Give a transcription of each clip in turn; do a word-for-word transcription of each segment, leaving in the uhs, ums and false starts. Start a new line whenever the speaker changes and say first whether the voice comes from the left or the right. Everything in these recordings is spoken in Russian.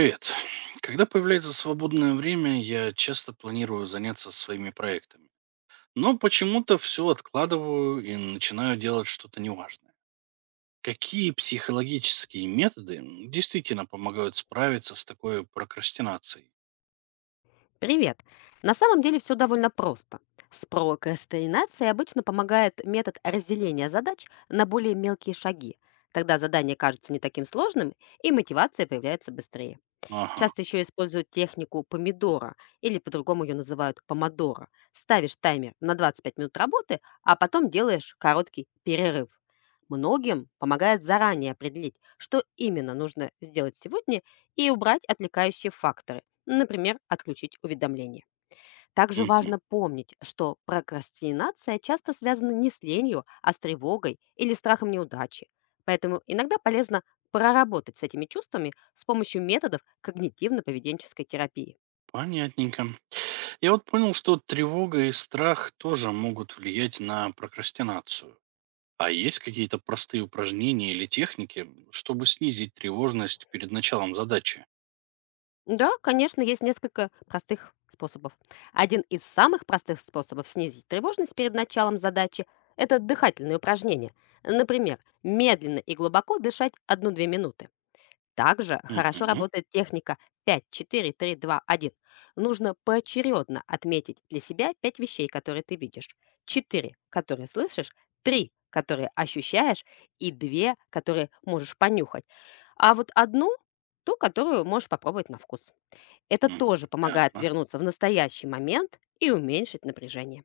right: Привет. Когда появляется свободное время, я часто планирую заняться своими проектами. Но почему-то все откладываю и начинаю делать что-то неважное. Какие психологические методы м, действительно помогают справиться с такой прокрастинацией?
left: Привет! На самом деле все довольно просто. С прокрастинацией обычно помогает метод разделения задач на более мелкие шаги. Тогда задание кажется не таким сложным, и мотивация появляется быстрее.
right: Ага,
left: Часто еще используют технику помидора или по-другому ее называют помодоро. Ставишь таймер на двадцать пять минут работы, а потом делаешь короткий перерыв. Многим помогает заранее определить, что именно нужно сделать сегодня, и убрать отвлекающие факторы, например, отключить уведомления. Также
right: мгм,
left: важно помнить, что прокрастинация часто связана не с ленью, а с тревогой или страхом неудачи. Поэтому иногда полезно проработать с этими чувствами с помощью методов когнитивно-поведенческой терапии.
right: понятненько. Я вот понял, что тревога и страх тоже могут влиять на прокрастинацию. А есть какие-то простые упражнения или техники, чтобы снизить тревожность перед началом задачи?
left: Да, конечно, есть несколько простых способов. Один из самых простых способов снизить тревожность перед началом задачи – это дыхательные упражнения. Например, медленно и глубоко дышать одну-две минуты. Также хорошо
right: Мгм.
left: работает техника пять, четыре, три, два, один. Нужно поочередно отметить для себя пять вещей, которые ты видишь, четыре, которые слышишь, три, которые ощущаешь, и две, которые можешь понюхать. А вот одну, ту, которую можешь попробовать на вкус. Это
right: Мгм.
left: тоже помогает
right: Понятно.
left: вернуться в настоящий момент и уменьшить напряжение.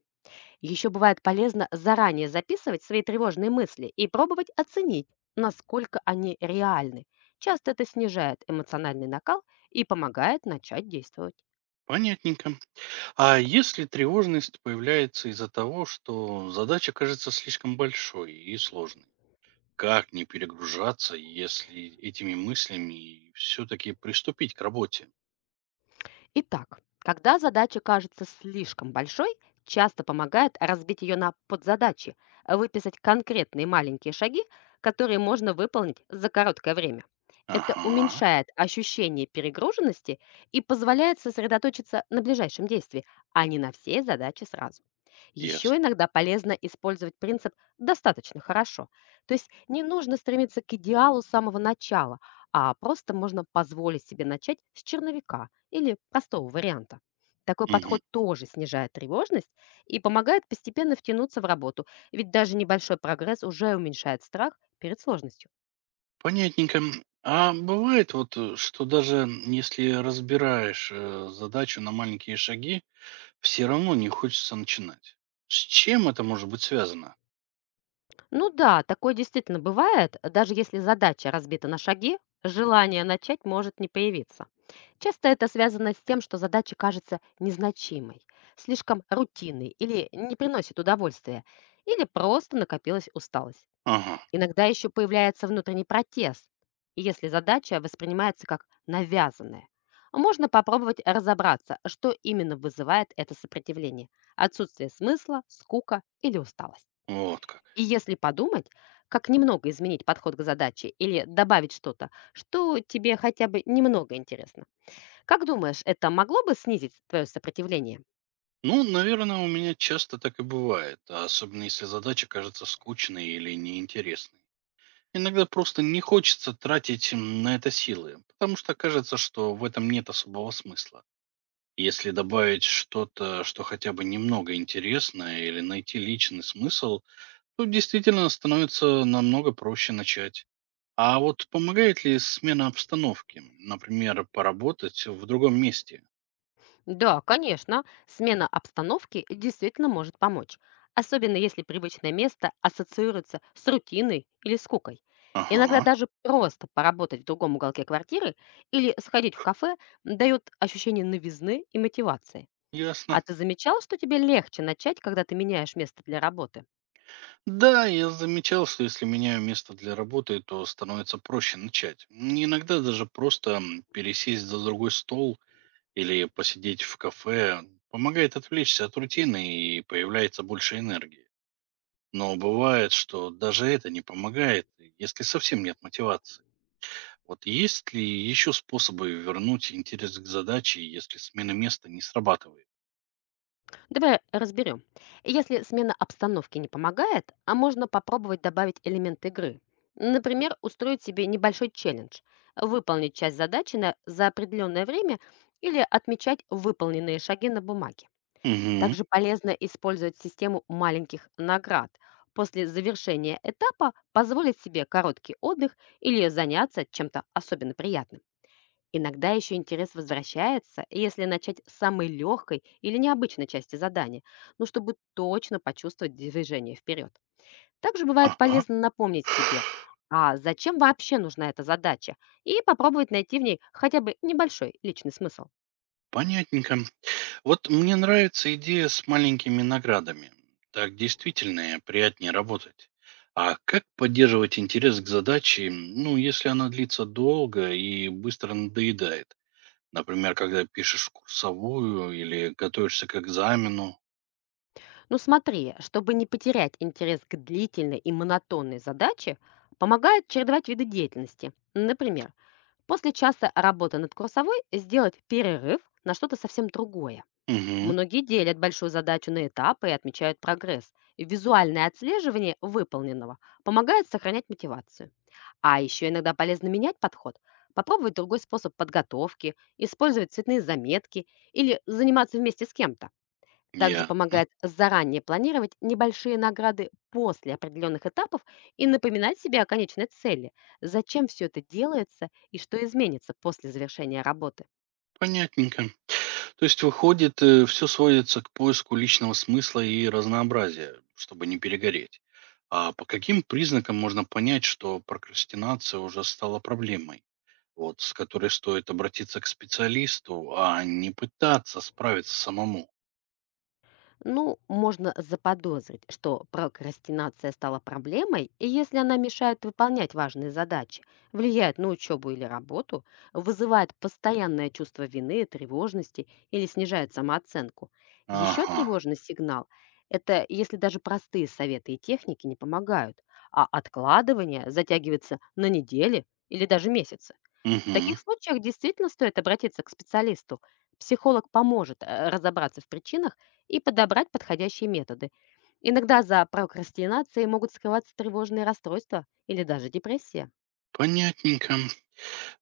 left: Еще бывает полезно заранее записывать свои тревожные мысли и пробовать оценить, насколько они реальны. Часто это снижает эмоциональный накал и помогает начать действовать.
right: Понятненько. А если тревожность появляется из-за того, что задача кажется слишком большой и сложной? Как не перегружаться, если этими мыслями все-таки приступить к работе?
left: Итак, когда задача кажется слишком большой, часто помогает разбить ее на подзадачи, а выписать конкретные маленькие шаги, которые можно выполнить за короткое время. Это
right: Ага,
left: уменьшает ощущение перегруженности и позволяет сосредоточиться на ближайшем действии, а не на всей задаче сразу. Еще
right: ясно.
left: иногда полезно использовать принцип «достаточно хорошо». То есть не нужно стремиться к идеалу с самого начала, а просто можно позволить себе начать с черновика или простого варианта. Такой
right: Мгм.
left: подход тоже снижает тревожность и помогает постепенно втянуться в работу, ведь даже небольшой прогресс уже уменьшает страх перед сложностью.
right: Понятненько. А бывает вот, э, что даже если разбираешь э, задачу на маленькие шаги, все равно не хочется начинать. С чем это может быть связано?
left: Ну да, такое действительно бывает, даже если задача разбита на шаги, желание начать может не появиться. Часто это связано с тем, что задача кажется незначимой, слишком рутинной или не приносит удовольствия, или просто накопилась усталость.
right: Ага,
left: Иногда еще появляется внутренний протест, если задача воспринимается как навязанная. Можно попробовать разобраться, что именно вызывает это сопротивление – отсутствие смысла, скука или усталость.
right: вот как.
left: И если подумать, как немного изменить подход к задаче или добавить что-то, что тебе хотя бы немного интересно. Как думаешь, это могло бы снизить твое сопротивление?
right: Ну, наверное, у меня часто так и бывает, а особенно если задача кажется скучной или неинтересной. Иногда просто не хочется тратить м, на это силы, потому что кажется, что в этом нет особого смысла. Если добавить что-то, что хотя бы немного интересное, или найти личный смысл, то действительно становится намного проще начать. А вот помогает ли смена обстановки, например, поработать в другом месте?
left: Да, конечно, смена обстановки действительно может помочь, особенно если привычное место ассоциируется с рутиной или скукой. Иногда
right: Ага,
left: даже просто поработать в другом уголке квартиры или сходить в кафе дает ощущение новизны и мотивации.
right: ясно.
left: А ты замечал, что тебе легче начать, когда ты меняешь место для работы?
right: Да, я замечал, что если меняю место для работы, то становится проще начать. М, Иногда даже просто м, пересесть за другой стол или посидеть в кафе помогает отвлечься от рутины и появляется больше энергии. Но бывает, что даже это не помогает, если совсем нет мотивации. Вот есть ли еще способы вернуть интерес к задаче, если смена места не срабатывает?
left: Давай разберем. Если смена обстановки не помогает, а можно попробовать добавить элемент игры. Например, устроить себе небольшой челлендж, выполнить часть задачи на, за определенное время или отмечать выполненные шаги на бумаге.
right: Угу.
left: Также полезно использовать систему маленьких наград. После завершения этапа позволить себе короткий отдых или заняться чем-то особенно приятным. Иногда еще интерес возвращается, если начать с самой легкой или необычной части задания, но чтобы точно почувствовать движение вперед. Также бывает
right: Ага.
left: полезно напомнить себе, а зачем вообще нужна эта задача, и попробовать найти в ней хотя бы небольшой личный смысл.
right: Понятненько. Вот мне нравится идея с маленькими наградами. Так действительно приятнее работать. А как поддерживать интерес к задаче, м, ну, если она длится долго и быстро надоедает? Например, когда пишешь курсовую или готовишься к экзамену.
left: Но смотри, чтобы не потерять интерес к длительной и монотонной задаче, помогает чередовать виды деятельности. Например, после часа работы над курсовой сделать перерыв на что-то совсем другое.
right: Угу,
left: Многие делят большую задачу на этапы и отмечают прогресс. И визуальное отслеживание выполненного помогает сохранять мотивацию. А еще иногда полезно менять подход, попробовать другой способ подготовки, использовать цветные заметки или заниматься вместе с кем-то. Также
right: я.
left: помогает заранее планировать небольшие награды после определенных этапов и напоминать себе о конечной цели, зачем все это делается и что изменится после завершения работы.
right: Понятненько. То есть выходит, э, все сводится к поиску личного смысла и разнообразия, чтобы не перегореть. А по каким признакам можно понять, что прокрастинация уже стала проблемой, вот с которой стоит обратиться к специалисту, а не пытаться справиться самому?
left: Ну, можно заподозрить, что прокрастинация стала проблемой, и если она мешает выполнять важные задачи, влияет на учебу или работу, вызывает постоянное чувство вины, тревожности или снижает самооценку. Еще
right: Ага.
left: тревожный сигнал – это если даже простые советы и техники не помогают, а откладывание затягивается на недели или даже месяцы. В
right: Угу.
left: таких случаях действительно стоит обратиться к специалисту. Психолог поможет э, разобраться в причинах и подобрать подходящие методы. Иногда за прокрастинацией могут скрываться тревожные расстройства или даже депрессия.
right: Понятненько.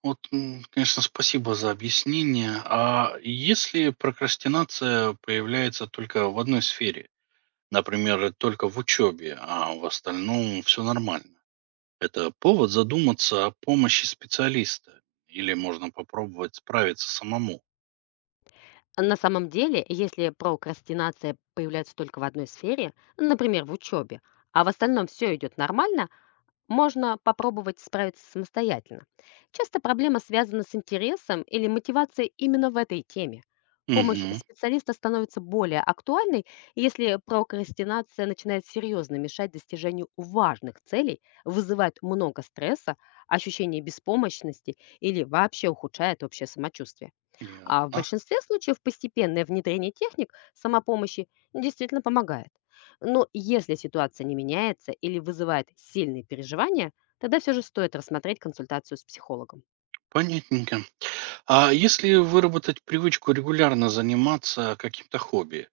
right: Вот, м, конечно, спасибо за объяснение. А если прокрастинация появляется только в одной сфере, например, только в учебе, а в остальном все нормально. Это повод задуматься о помощи специалиста. Или можно попробовать справиться самому.
left: На самом деле, если прокрастинация появляется только в одной сфере, например, в учебе, а в остальном все идет нормально, можно попробовать справиться самостоятельно. Часто проблема связана с интересом или мотивацией именно в этой теме. Помощь
right: Угу,
left: специалиста становится более актуальной, если прокрастинация начинает серьезно мешать достижению важных целей, вызывает много стресса, ощущение беспомощности или вообще ухудшает общее самочувствие. А в
right: ясно.
left: большинстве случаев постепенное внедрение техник самопомощи действительно помогает. Но если ситуация не меняется или вызывает сильные переживания, тогда все же стоит рассмотреть консультацию с психологом.
right: Понятненько. А если выработать привычку регулярно заниматься каким-то хобби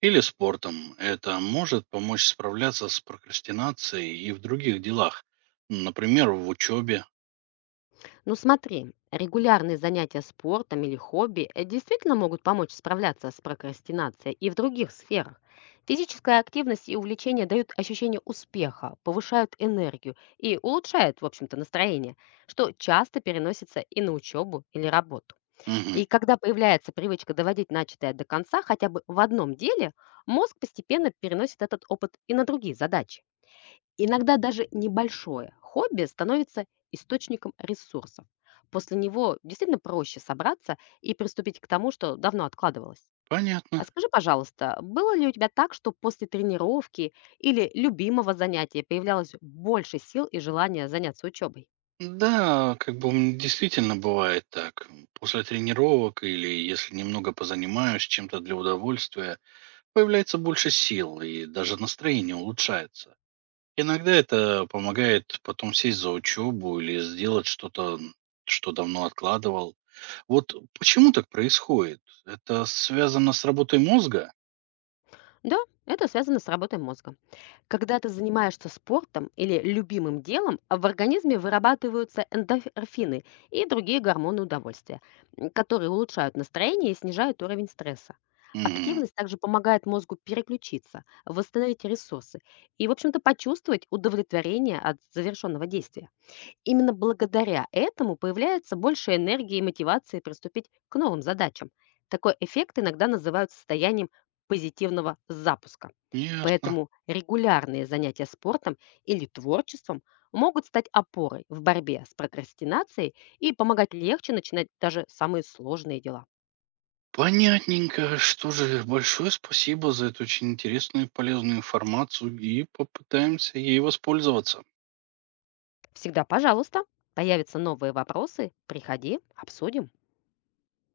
right: или спортом, это может помочь справляться с прокрастинацией и в других делах, например, в учебе.
left: Ну смотри, регулярные занятия спортом или хобби э, действительно могут помочь справляться с прокрастинацией и в других сферах. Физическая активность и увлечение дают ощущение успеха, повышают энергию и улучшают, в общем-то, настроение, что часто переносится и на учебу или работу.
right: Мгм,
left: И когда появляется привычка доводить начатое до конца хотя бы в одном деле, мозг постепенно переносит этот опыт и на другие задачи. Иногда даже небольшое хобби становится источником ресурсов. После него действительно проще собраться и приступить к тому, что давно откладывалось. А
right: понятно.
left: скажи, пожалуйста, было ли у тебя так, что после тренировки или любимого занятия появлялось больше сил и желания заняться учебой?
right: Да, как бы м, действительно бывает так. После тренировок или если немного позанимаюсь чем-то для удовольствия, появляется больше сил и даже настроение улучшается. Иногда это помогает потом сесть за учебу или сделать что-то, м, что давно откладывал. Вот почему так происходит? Это связано с работой мозга?
left: Да, это связано с работой мозга. Когда ты занимаешься спортом или любимым делом, а в организме вырабатываются эндорфины и другие гормоны удовольствия, м, которые улучшают настроение и снижают уровень стресса.
right: Мгм.
left: Активность также помогает мозгу переключиться, восстановить ресурсы и, в общем-то, почувствовать удовлетворение от завершенного действия. Именно благодаря этому появляется больше энергии и мотивации приступить к новым задачам. Такой эффект иногда называют состоянием позитивного запуска.
right: Ясно.
left: Поэтому регулярные занятия спортом или творчеством могут стать опорой в борьбе с прокрастинацией и помогать легче начинать даже самые сложные дела.
right: Понятненько. Что же, большое спасибо за эту очень интересную и полезную информацию, и попытаемся ей воспользоваться.
left: Всегда, пожалуйста, появятся новые вопросы, приходи, обсудим.